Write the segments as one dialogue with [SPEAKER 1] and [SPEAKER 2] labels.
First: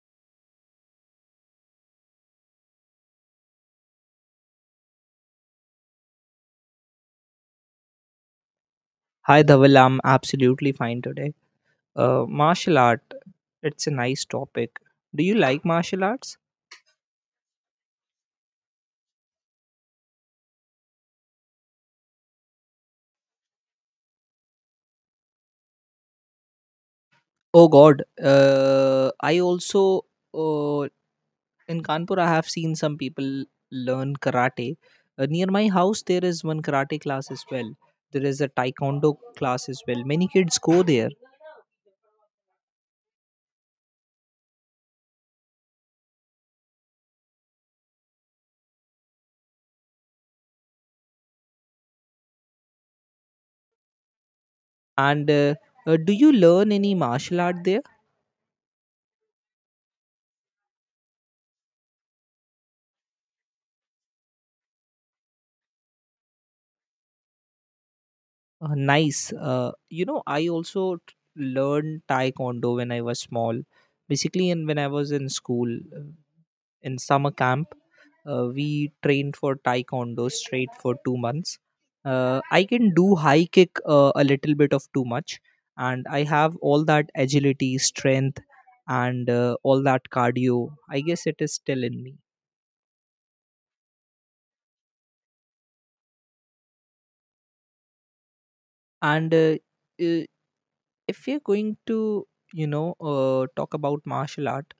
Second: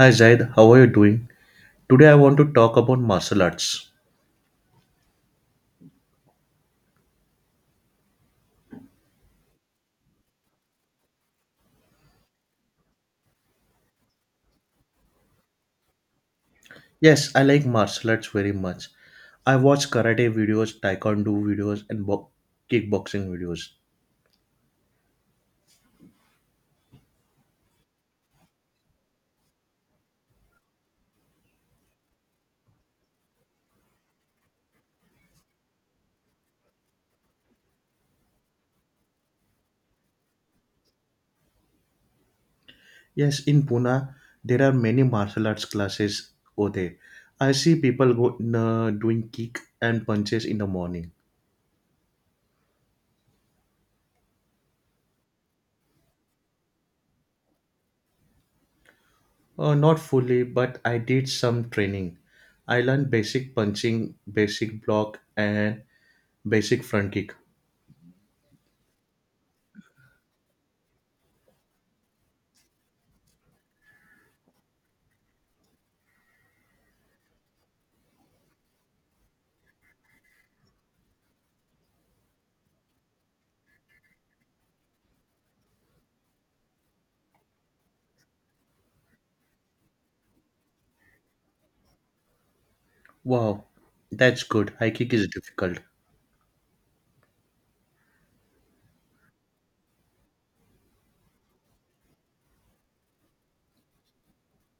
[SPEAKER 1] Hi Zaid, how are you doing? Today I want to talk about martial arts.
[SPEAKER 2] Hi, Dhaval. I'm absolutely fine today. Martial art, it's a nice topic. Do you like martial arts?
[SPEAKER 1] Yes, I like martial arts very much. I watch karate videos, taekwondo videos, and kickboxing videos.
[SPEAKER 2] Oh, God. I also, uh, in Kanpur, I have seen some people learn karate. Near my house, there is one karate class as well. There is a taekwondo class as well. Many kids go there.
[SPEAKER 1] Yes, in Pune, there are many martial arts classes over there. I see people doing kick and punches in the morning.
[SPEAKER 2] And Do you learn any martial art there?
[SPEAKER 1] Not fully, but I did some training. I learned basic punching, basic block, and basic front kick.
[SPEAKER 2] Nice. You know, I also learned Taekwondo when I was small. Basically, and when I was in school, uh, in summer camp, we trained for Taekwondo straight for 2 months. I can do high kick a little bit of too much, and I have all that agility, strength, and all that cardio. I guess it is still in me.
[SPEAKER 1] Wow, that's good. High kick is difficult.
[SPEAKER 2] And uh, if we are going to, talk about martial art,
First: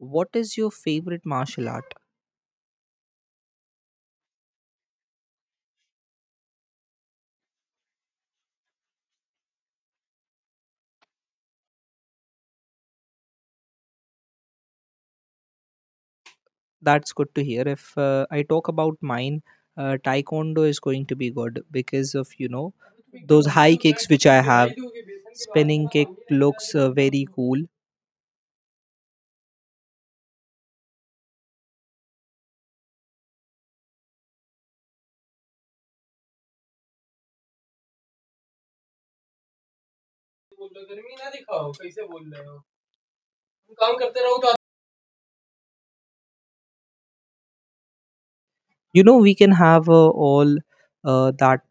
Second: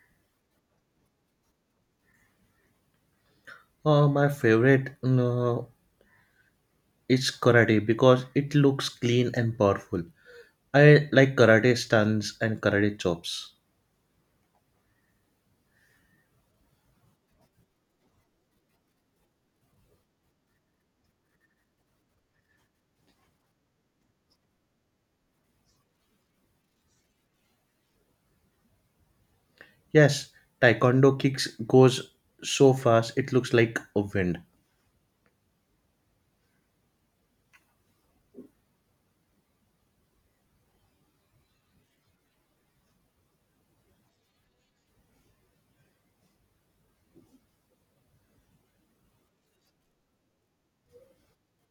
[SPEAKER 2] what is your favorite martial art?
[SPEAKER 1] My favorite is karate because it looks clean and powerful. I like karate stunts and karate chops.
[SPEAKER 2] That's good to hear. If I talk about mine, taekwondo is going to be good because of, you know, those high kicks which I have. Spinning kick looks very cool.
[SPEAKER 1] Yes, taekwondo kicks goes so fast it looks like a wind.
[SPEAKER 2] You know, we can have all that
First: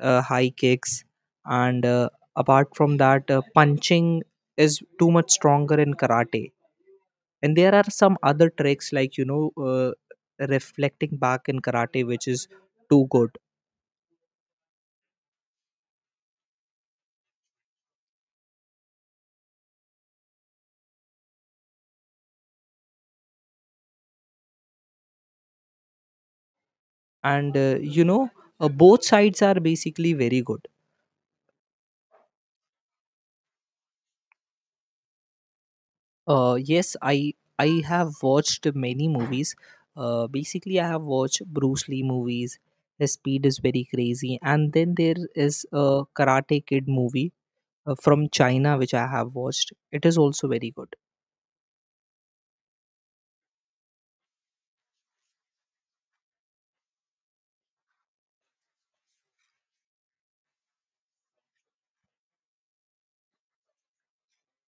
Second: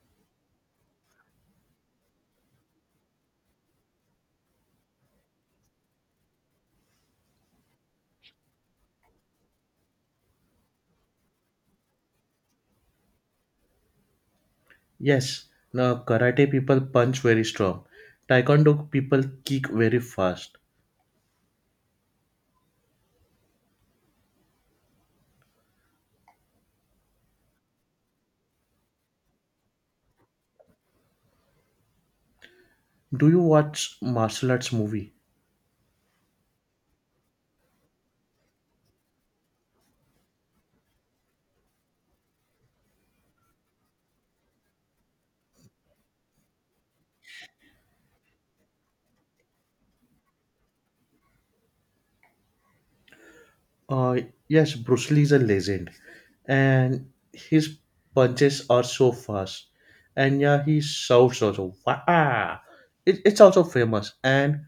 [SPEAKER 2] high kicks, and apart from that, punching is too much stronger in karate. And there are some other tricks, like, you know, reflecting back in karate, which is too good.
[SPEAKER 1] Yes, now karate people punch very strong. Taekwondo people kick very fast.
[SPEAKER 2] And you know, both sides are basically very good.
[SPEAKER 1] Do you watch martial arts movie?
[SPEAKER 2] Yes, I have watched many movies. Basically, I have watched Bruce Lee movies. His speed is very crazy. And then there is a Karate Kid movie from China, which I have watched. It is also very good.
[SPEAKER 1] Uh, yes, Bruce Lee is a legend, and his punches are so fast, and yeah, he shouts also. Wow! It's also famous. And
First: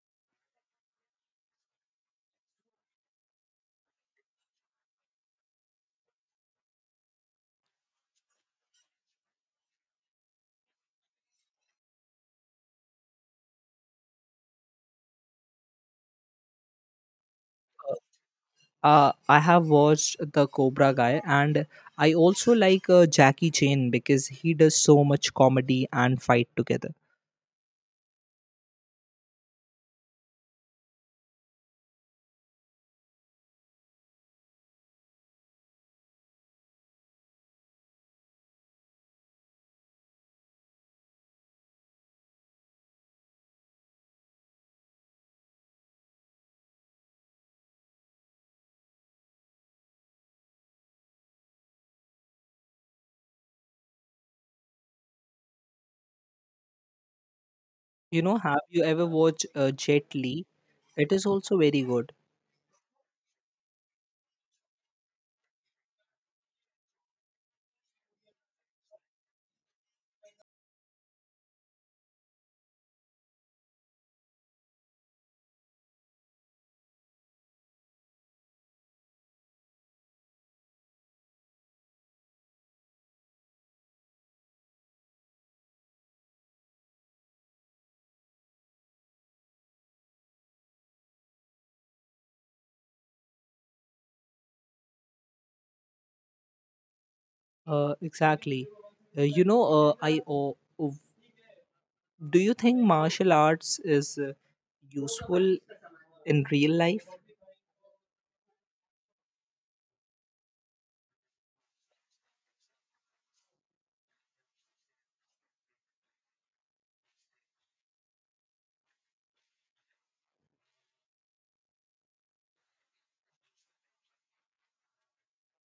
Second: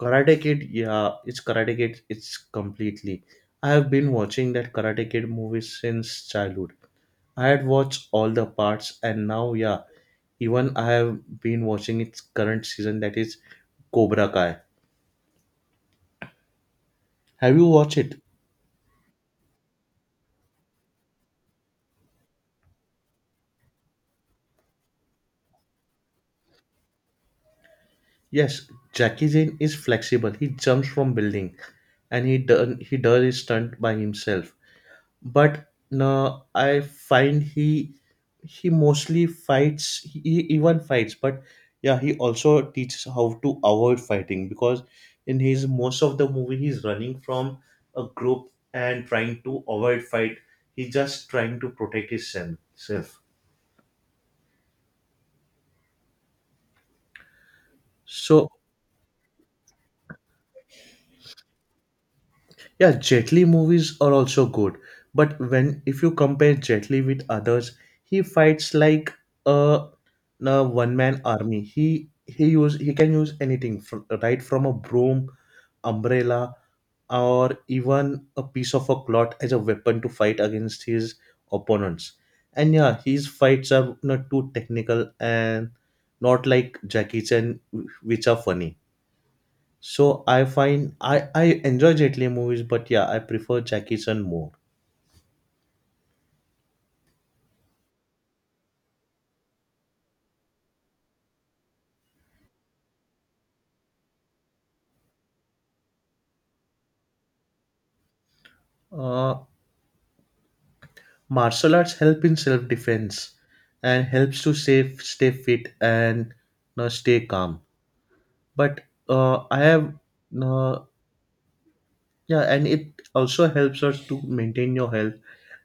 [SPEAKER 1] Karate Kid, yeah, it's Karate Kid. It's completely. I have been watching that Karate Kid movie since childhood. I had watched all the parts, and now yeah, even I have been watching its current season that is Cobra Kai. Have you watched it?
[SPEAKER 2] I have watched the Cobra Guy, and I also like Jackie Chan because he does so much comedy and fight together.
[SPEAKER 1] Yes, Jackie Jane is flexible. He jumps from building, and he does his stunt by himself. But no, I find he mostly fights. He even fights, but yeah, he also teaches how to avoid fighting because in his most of the movie he's running from a group and trying to avoid fight. He's just trying to protect his self.
[SPEAKER 2] You know,
[SPEAKER 1] So,
[SPEAKER 2] have you ever watched Jet Li? It is also very good.
[SPEAKER 1] yeah, Jet Li movies are also good, but when if you compare Jet Li with others, he fights like a, a one man army. He can use anything from, right from a broom, umbrella, or even a piece of a cloth as a weapon to fight against his opponents. And yeah, his fights are not too technical and not like Jackie Chan, which are funny. So I find I enjoy Jet Li movies, but yeah, I prefer Jackie Chan more.
[SPEAKER 2] Exactly. Uh, you know, uh, I o- o- do you think martial arts is useful in real life?
[SPEAKER 1] Uh, martial arts help in self defense and helps to save stay fit and stay calm. But I have uh, yeah, and it also helps us to maintain your health.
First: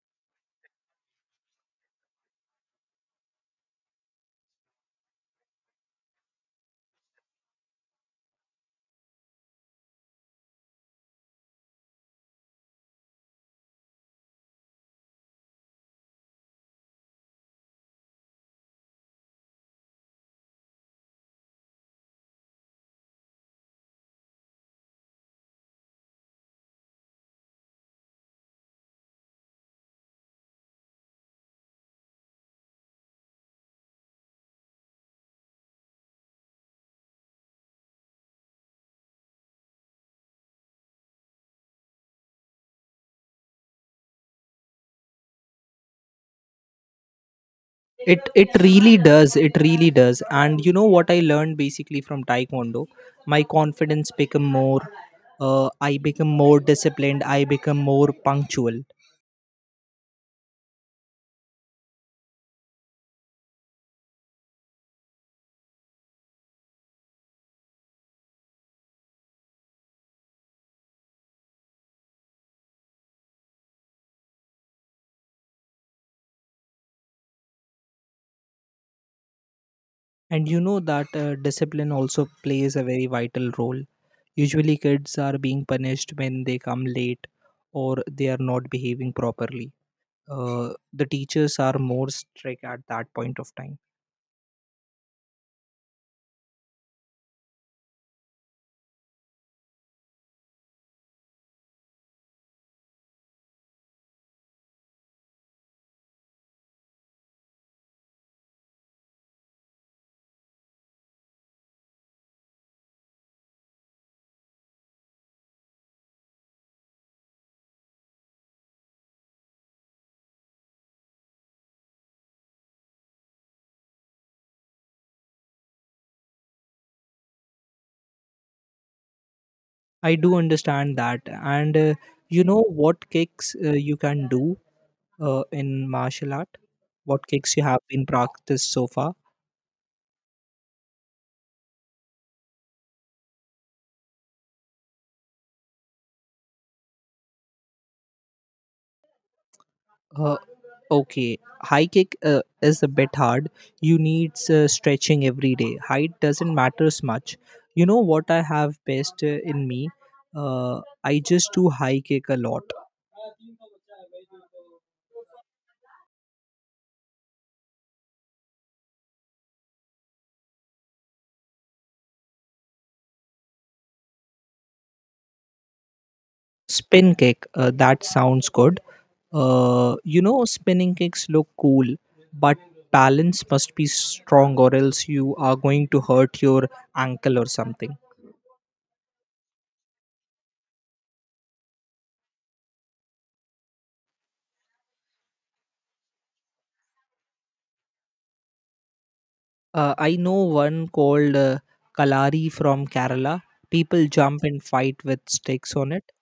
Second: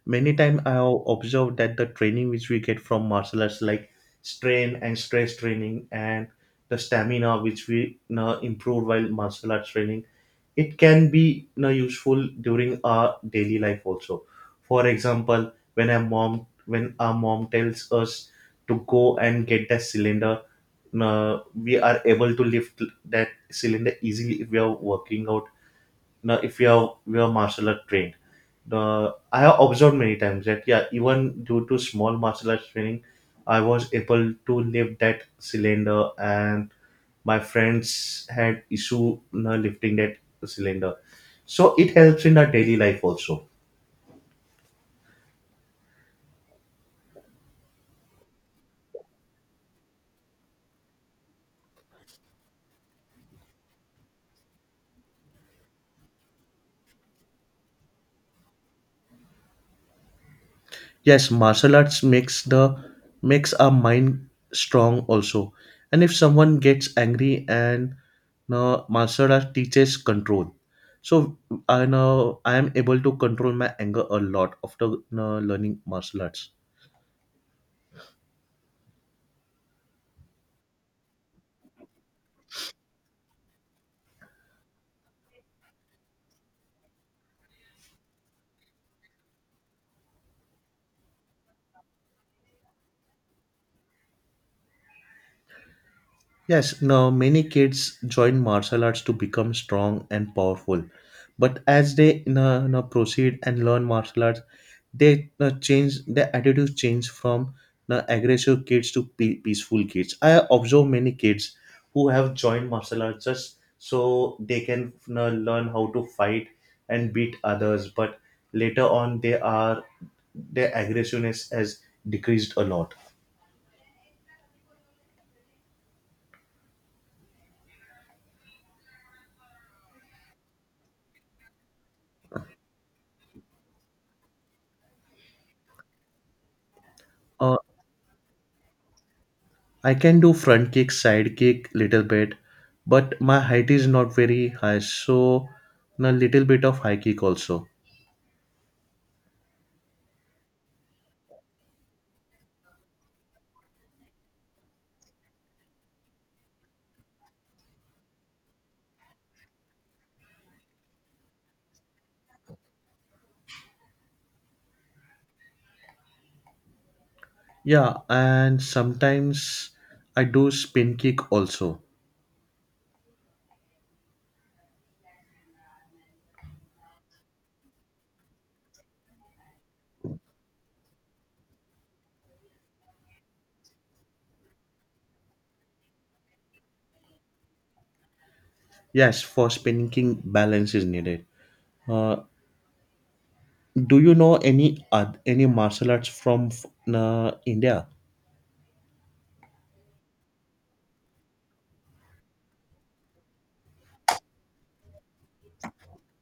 [SPEAKER 1] Many times I have observed that the training which we get from martial arts, like strain and stress training, and the stamina which we improve while martial arts training, it can be useful during our daily life also. For example, when our mom tells us to go and get that cylinder, we are able to lift that cylinder easily if we are working out. Now if you are we are martial art trained, the I have observed many times that yeah even due to small martial arts training I was able to lift that cylinder, and my friends had issue lifting that cylinder, so it helps in our daily life also.
[SPEAKER 2] It really does. It really does. And you know what I learned basically from Taekwondo, my confidence become more. I become more disciplined. I become more punctual.
[SPEAKER 1] Yes, martial arts makes our mind strong also. And if someone gets angry and no martial art teaches control. So I know I am able to control my anger a lot after no, learning martial arts.
[SPEAKER 2] And you know that discipline also plays a very vital role. Usually, kids are being punished when they come late or they are not behaving properly. The teachers are more strict at that point of time.
[SPEAKER 1] Yes, now many kids join martial arts to become strong and powerful. But as they proceed and learn martial arts, they you know, change their attitudes change from aggressive kids to peaceful kids. I observe many kids who have joined martial arts just so they can learn how to fight and beat others. But later on, they are their aggressiveness has decreased a lot.
[SPEAKER 2] I do understand that. And you know what kicks you can do in martial art? What kicks you have been practiced so far?
[SPEAKER 1] I can do front kick, side kick, little bit, but my height is not very high, so a little bit of high kick also.
[SPEAKER 2] Uh, Okay, high kick is a bit hard. You need stretching every day. Height doesn't matters much. You know what I have best in me? I just do high kick a lot.
[SPEAKER 1] Yeah, and sometimes I do spin kick also.
[SPEAKER 2] Spin kick, that sounds good. You know, spinning kicks look cool, but balance must be strong, or else you are going to hurt your ankle or something.
[SPEAKER 1] Yes, for spin kick balance is needed. Uh, do you know any any martial arts from India?
[SPEAKER 2] I know one called Kalari, from Kerala. People jump and fight with sticks on it.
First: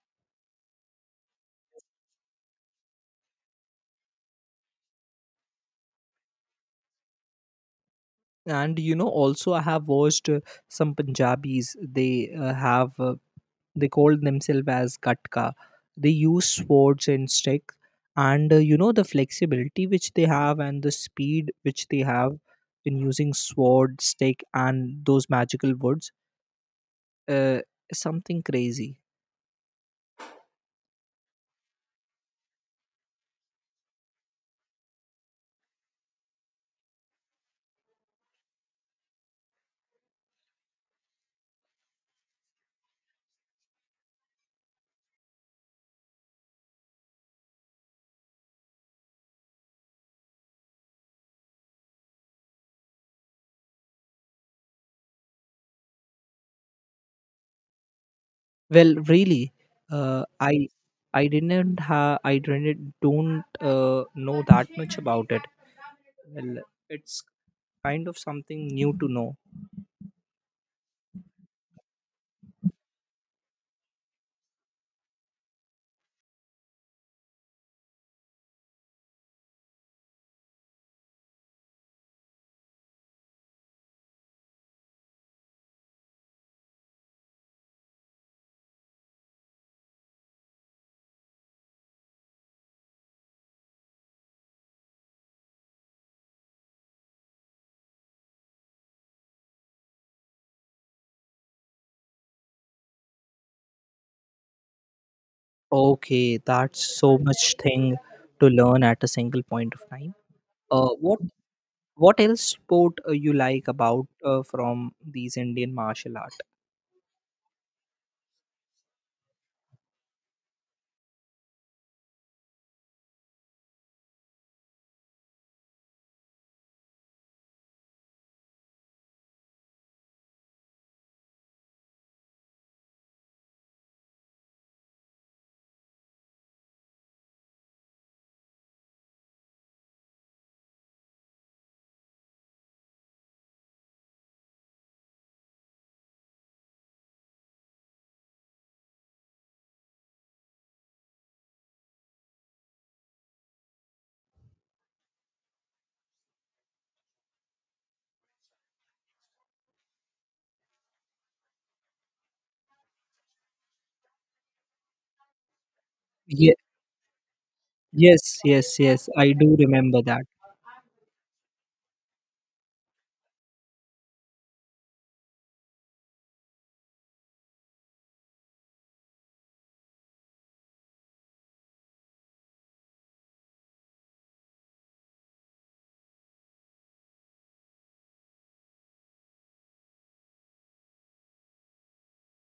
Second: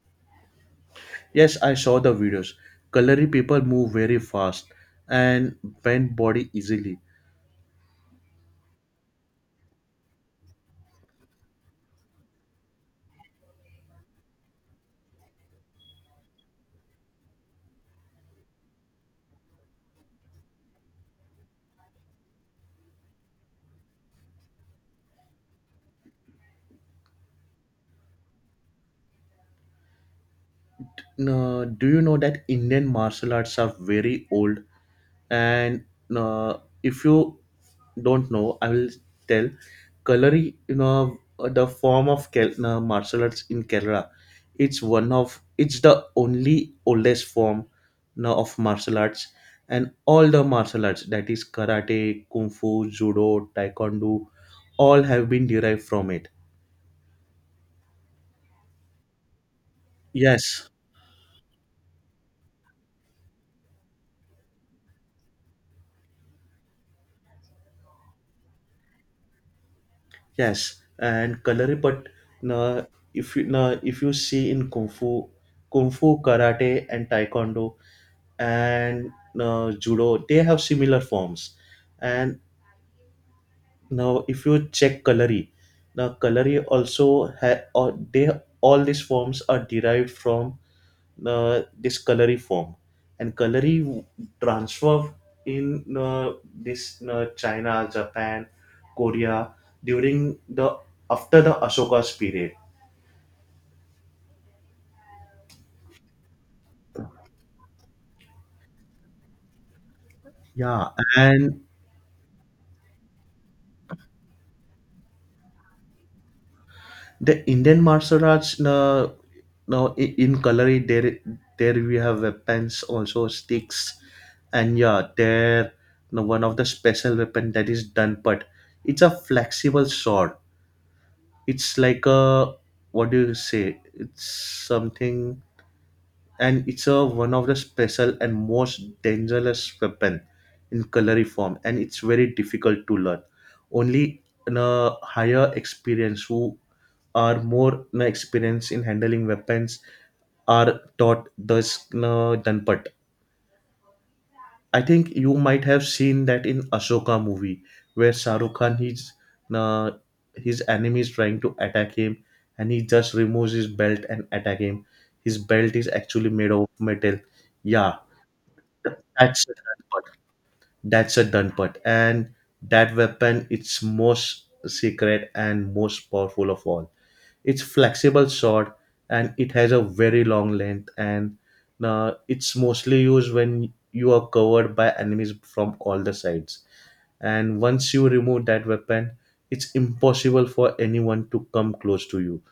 [SPEAKER 1] Yes, I saw the videos. Kalari people move very fast and bend body easily.
[SPEAKER 2] And you know, also I have watched some Punjabis. They have they called themselves as Katka. They use swords and stick, and you know, the flexibility which they have and the speed which they have in using sword, stick, and those magical woods. Uh, Something crazy.
[SPEAKER 1] Do you know that Indian martial arts are very old, and uh, if you don't know, I will tell. Kalari, the form of martial arts in Kerala, it's one of it's the only oldest form now of martial arts, and all the martial arts that is karate, kung fu, judo, taekwondo, all have been derived from it.
[SPEAKER 2] Well, really, uh, I
[SPEAKER 1] Yes,
[SPEAKER 2] I didn't don't know that much about it. Well, it's kind of something new to know.
[SPEAKER 1] yes, and Kalari. But na na if you see in Kung Fu, Kung Fu, Karate, and Taekwondo, and judo they have similar forms. And now if you check Kalari, now Kalari also ha- or they all these forms are derived from this Kalari form. And Kalari transfer in this China, Japan, Korea, during the after the Ashoka's period.
[SPEAKER 2] Okay, that's so much thing to learn at a single point of time.
[SPEAKER 1] Yeah,
[SPEAKER 2] Uh, what
[SPEAKER 1] and
[SPEAKER 2] what else sport you like about from these Indian martial art?
[SPEAKER 1] the Indian martial arts, in Kalari, there we have weapons, also sticks, and yeah, there now one of the special weapon that is Danpat. It's a flexible sword. It's like a, what do you say? It's something, and it's a one of the special and most dangerous weapon in Kalari form, and it's very difficult to learn. Only in a higher experience who are more experienced in handling weapons are taught thus Danpat. I think you might have seen that in Ashoka movie where Shahrukh Khan uh, his enemy is trying to attack him, and he just removes his belt and attack him. His belt is actually made
[SPEAKER 2] Yeah,
[SPEAKER 1] of metal. Yeah,
[SPEAKER 2] yes, yes. I
[SPEAKER 1] that's a
[SPEAKER 2] do remember
[SPEAKER 1] Danpat.
[SPEAKER 2] that.
[SPEAKER 1] That's a done part. And that weapon, it's most secret and most powerful of all. It's flexible sword and it has a very long length, and it's mostly used when you are covered by enemies from all the sides. And once you remove that weapon, it's impossible for anyone to come close to you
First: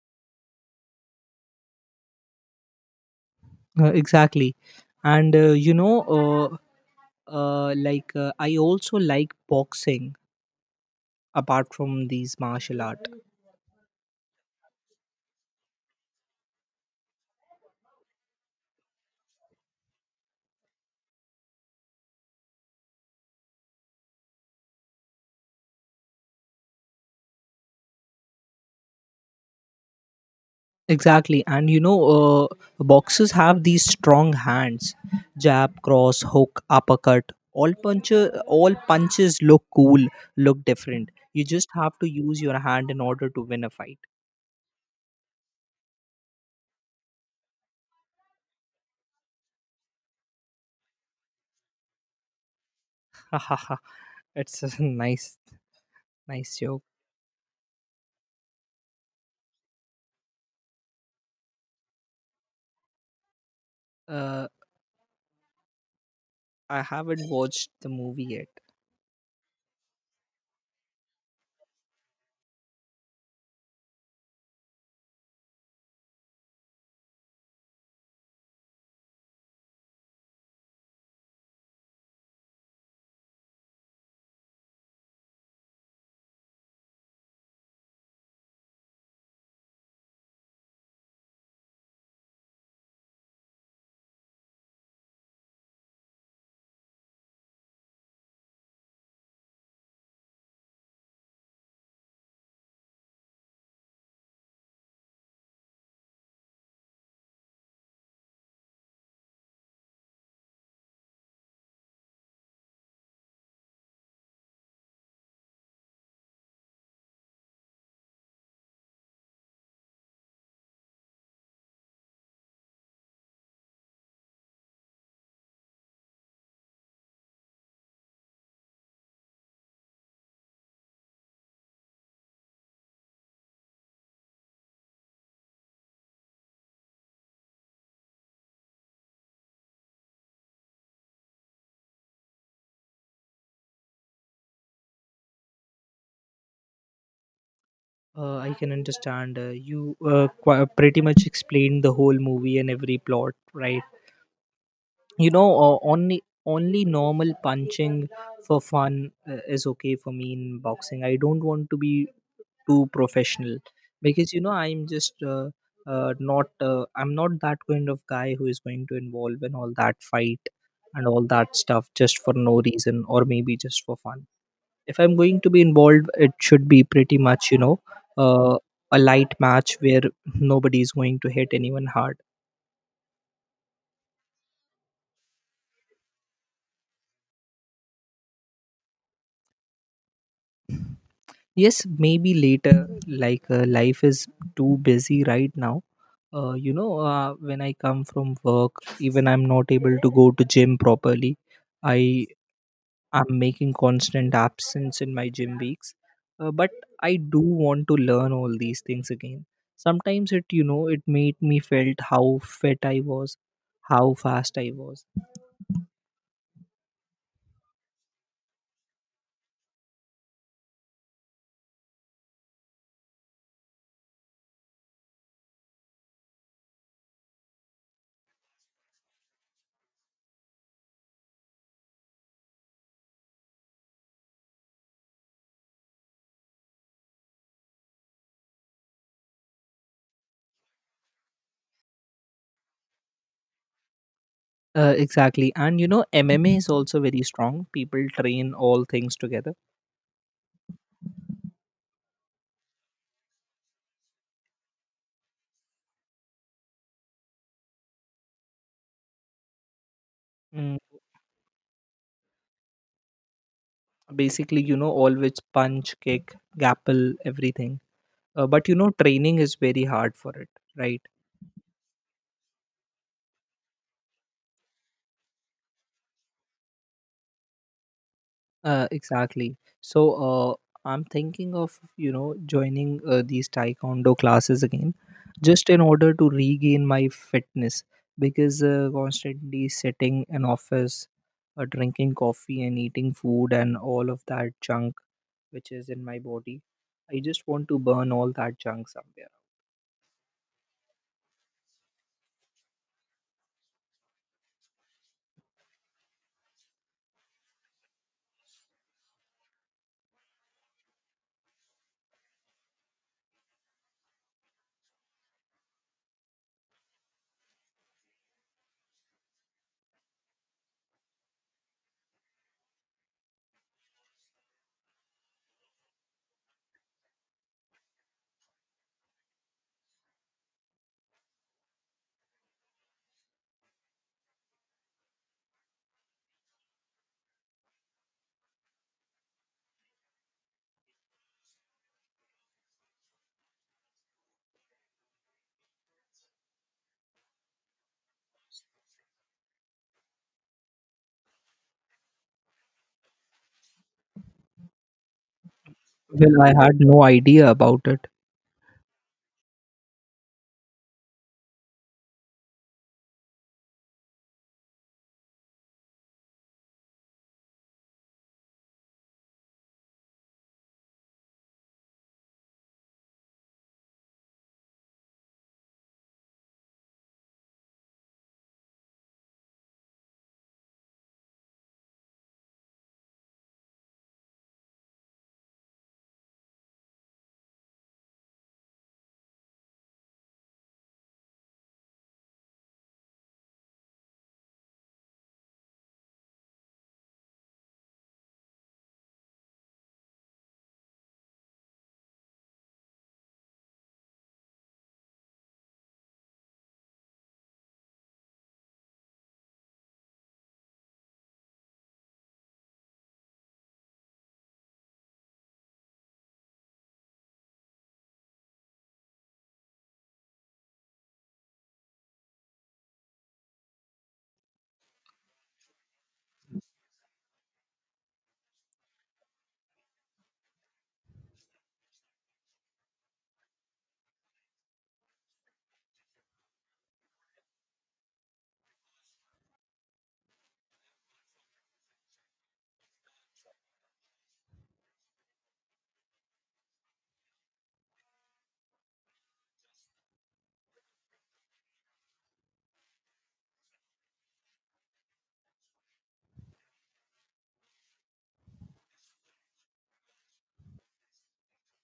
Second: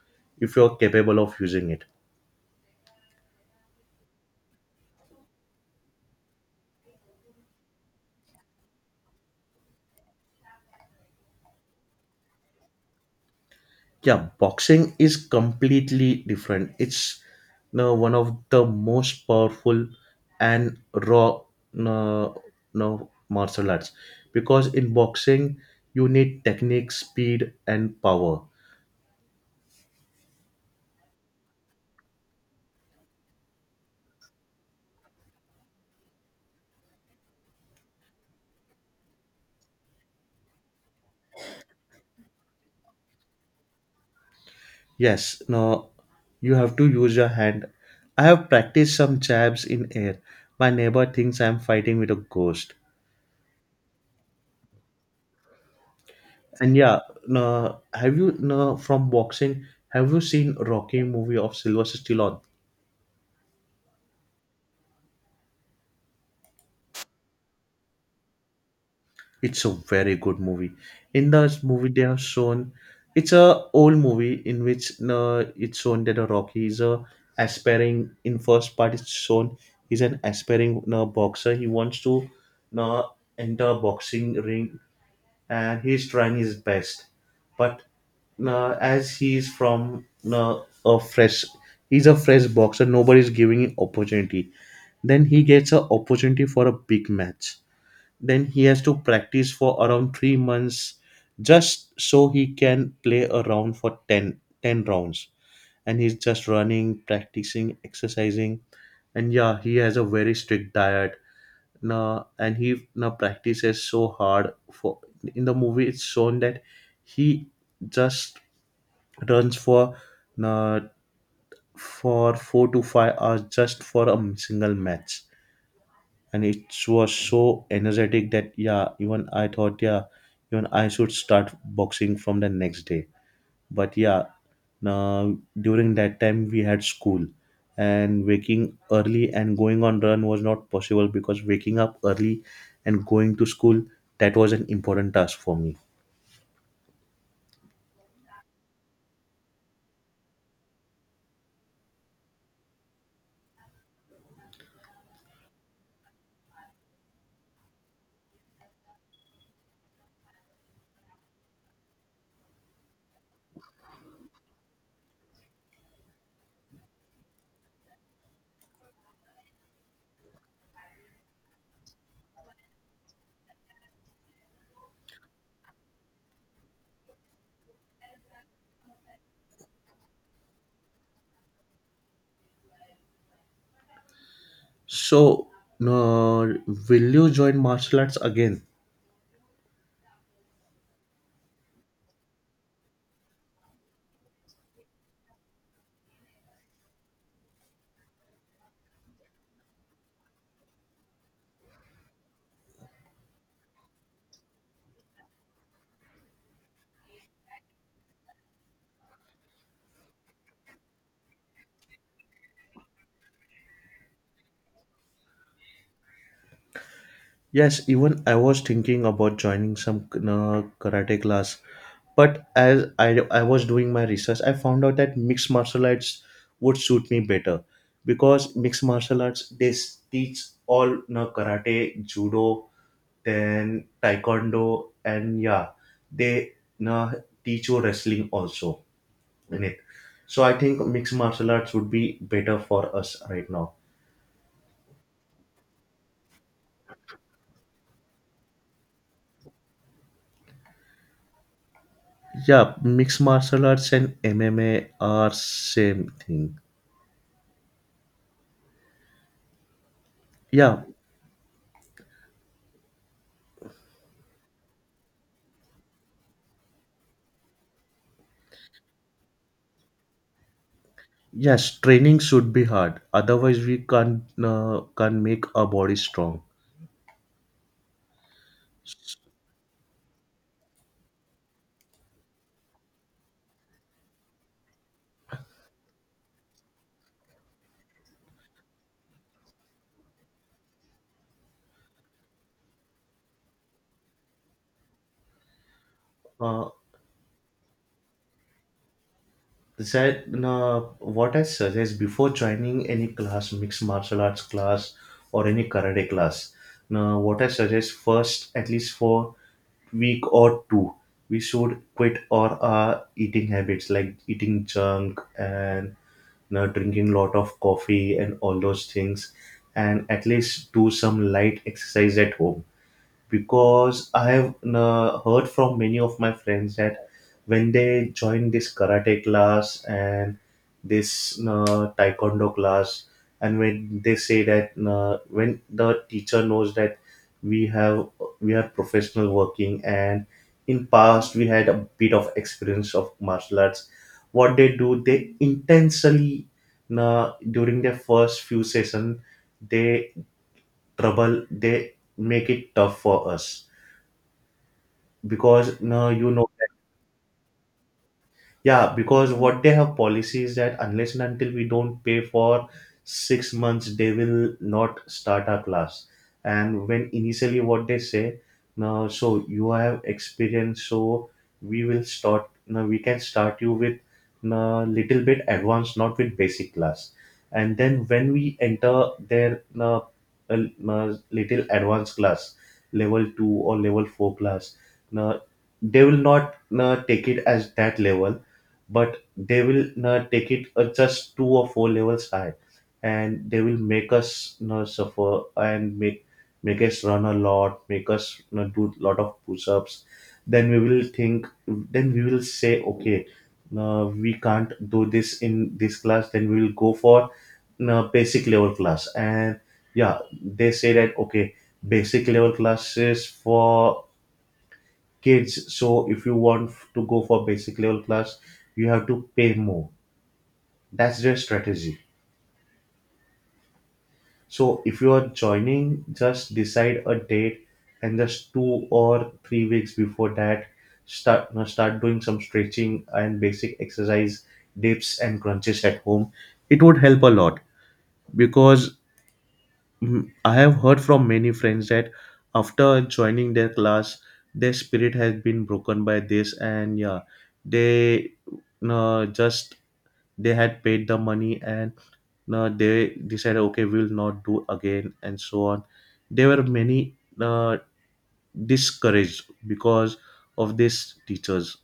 [SPEAKER 1] if you're capable of using it.
[SPEAKER 2] Exactly. And I also like boxing, apart from these martial art.
[SPEAKER 1] Yeah, boxing is completely different. It's no one of the most powerful and raw no, no martial arts, because in boxing you need technique, speed, and power.
[SPEAKER 2] Exactly. And you know, boxers have these strong hands. Jab, cross, hook, uppercut, all puncher, all punches look cool, look different. You just have to use your hand in order to win a fight.
[SPEAKER 1] Yes, no you have to use your hand. I have practiced some jabs in air. My neighbor thinks I'm fighting with a ghost.
[SPEAKER 2] It's a nice
[SPEAKER 1] And
[SPEAKER 2] joke.
[SPEAKER 1] yeah, no have you no from boxing, have you seen Rocky movie of Sylvester Stallone?
[SPEAKER 2] Uh, i haven't watched the movie yet.
[SPEAKER 1] It's a very good movie. In this movie, they have shown it's a old movie in which it's shown that a Rocky is a aspiring. In first part, it's shown he's an aspiring boxer. He wants to uh, enter boxing ring and he's trying his best, but as he's from uh, a fresh, he's a fresh boxer. Nobody's giving him opportunity. Then he gets a opportunity for a big match, then he has to practice for around 3 months just so he can play a round for 10 rounds, and he's just running, practicing, exercising. And yeah, he has a very strict diet. Now and he now practices so hard for, in the movie it's shown that he just runs for uh, 4 to 5 hours just for a single match. And it was so energetic that yeah even I thought yeah even I should start boxing from the next day. But yeah, now during that time we had school, and waking early and going on run was not possible because waking up early and going to school, that was an important task for me.
[SPEAKER 2] I can understand. You pretty much explained the whole movie and every plot, right? You know, only normal punching for fun is okay for me. In boxing, I don't want to be too professional, because, you know, I'm just not I'm not that kind of guy who is going to involve in all that fight and all that stuff just for no reason, or maybe just for fun. If I'm going to be involved, it should be pretty much, you know, uh, a light match where nobody is going to hit anyone hard.
[SPEAKER 1] So, no will you join martial arts again?
[SPEAKER 2] Yes, maybe later. Like, life is too busy right now. When I come from work, even I'm not able to go to gym properly. I am making constant absence in my gym weeks. But I do want to learn all these things again. Sometimes, it you know, it made me felt how fit I was, how fast I was.
[SPEAKER 1] Yes, even I was thinking about joining some karate class, but as I was doing my research, I found out that mixed martial arts would suit me better because mixed martial arts teach all karate, judo, then taekwondo, and yeah, they you know, teach you wrestling also in it. So I think mixed martial arts would be better for us right now.
[SPEAKER 2] Exactly. And you know, MMA is also very strong. People train all things together.
[SPEAKER 1] Yeah, mixed martial arts and MMA are same thing.
[SPEAKER 2] Mm,
[SPEAKER 1] Yeah,
[SPEAKER 2] basically, you know, always punch, kick, grapple, everything. But you know, training is very hard for it, right?
[SPEAKER 1] yes, training should be hard. Otherwise, we can't make our body strong.
[SPEAKER 2] Exactly. So I'm thinking of, you know, joining these taekwondo classes again, just in order to regain my fitness. Because constantly sitting in office, drinking coffee and eating food and all of that junk which is in my body,
[SPEAKER 1] Uh,
[SPEAKER 2] I just want to burn all that junk somewhere.
[SPEAKER 1] that What I suggest before joining any class, mixed martial arts class or any karate class. Now, what I suggest first, at least for week or two, we should quit all our eating habits like eating junk and drinking lot of coffee and all those things, and at least do some light exercise at home because I have heard from many of my friends that when they join this karate class and this taekwondo class, and when they say that when the teacher knows that we have we are professional working and in past we had a bit of experience of martial arts, what they do they intentionally during their first few sessions they trouble they make it tough for us because no, you
[SPEAKER 2] Well, I
[SPEAKER 1] know.
[SPEAKER 2] had no idea about it.
[SPEAKER 1] Yeah, because what they have policy is that unless and until we don't pay for 6 months, they will not start our class. And when initially what they say, now so you have experience, so we will start. Now we can start you with a little bit advanced, not with basic class. And then when we enter their uh, little advanced class, level two or level four class, now they will not take it as that level, but they will take it just two or four levels high, and they will make us you suffer and make us run a lot, make us you do a lot of push-ups. Then we will say okay, we can't do this in this class, then we will go for basic level class, and yeah they say that okay, basic level classes for kids. So if you want to go for basic level class, you have to pay more. That's their strategy. So if you are joining, just decide a date and just 2 or 3 weeks before that, start doing some stretching and basic exercise, dips and crunches at home. It would help a lot because, mhm, I have heard from many friends that after joining their class, their spirit has been broken by this, and yeah, they uh, just they had paid the money, and they decided okay we will not do again and so on. There were many uh, discouraged because of these teachers.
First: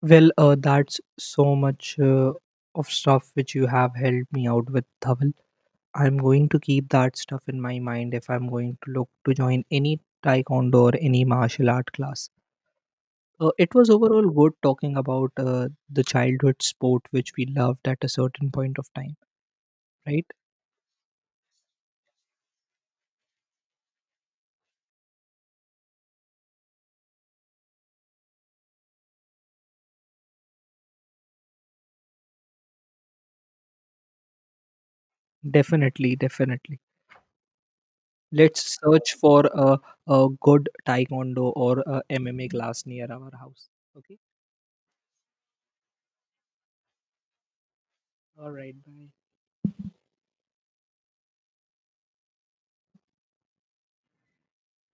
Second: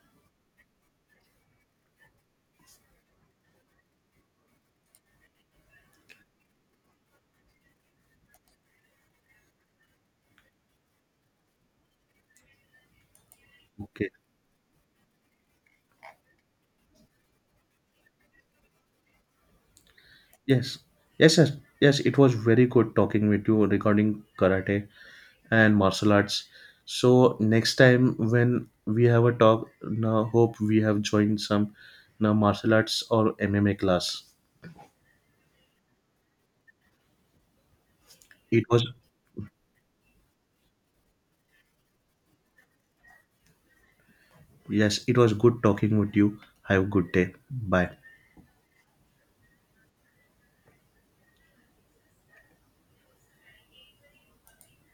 [SPEAKER 2] Well, that's so much of stuff which you have helped me out with, Dhaval. I'm going to keep that stuff in my mind if I'm going to look to join any taekwondo or any martial art class. It was
[SPEAKER 1] Okay.
[SPEAKER 2] overall good talking about the childhood sport which we loved at a certain point of time, right?
[SPEAKER 1] Yes. Yes. Yes. Yes. It was very good talking with you regarding karate and martial arts. So next time when we have a talk, now hope we have joined some now martial arts or MMA class.
[SPEAKER 2] Definitely, definitely.
[SPEAKER 1] It
[SPEAKER 2] Let's
[SPEAKER 1] was
[SPEAKER 2] search for a good taekwondo or a MMA class near our house. Okay.
[SPEAKER 1] Yes, it was good talking with you. Have a good day. Bye.
[SPEAKER 2] All right. Bye.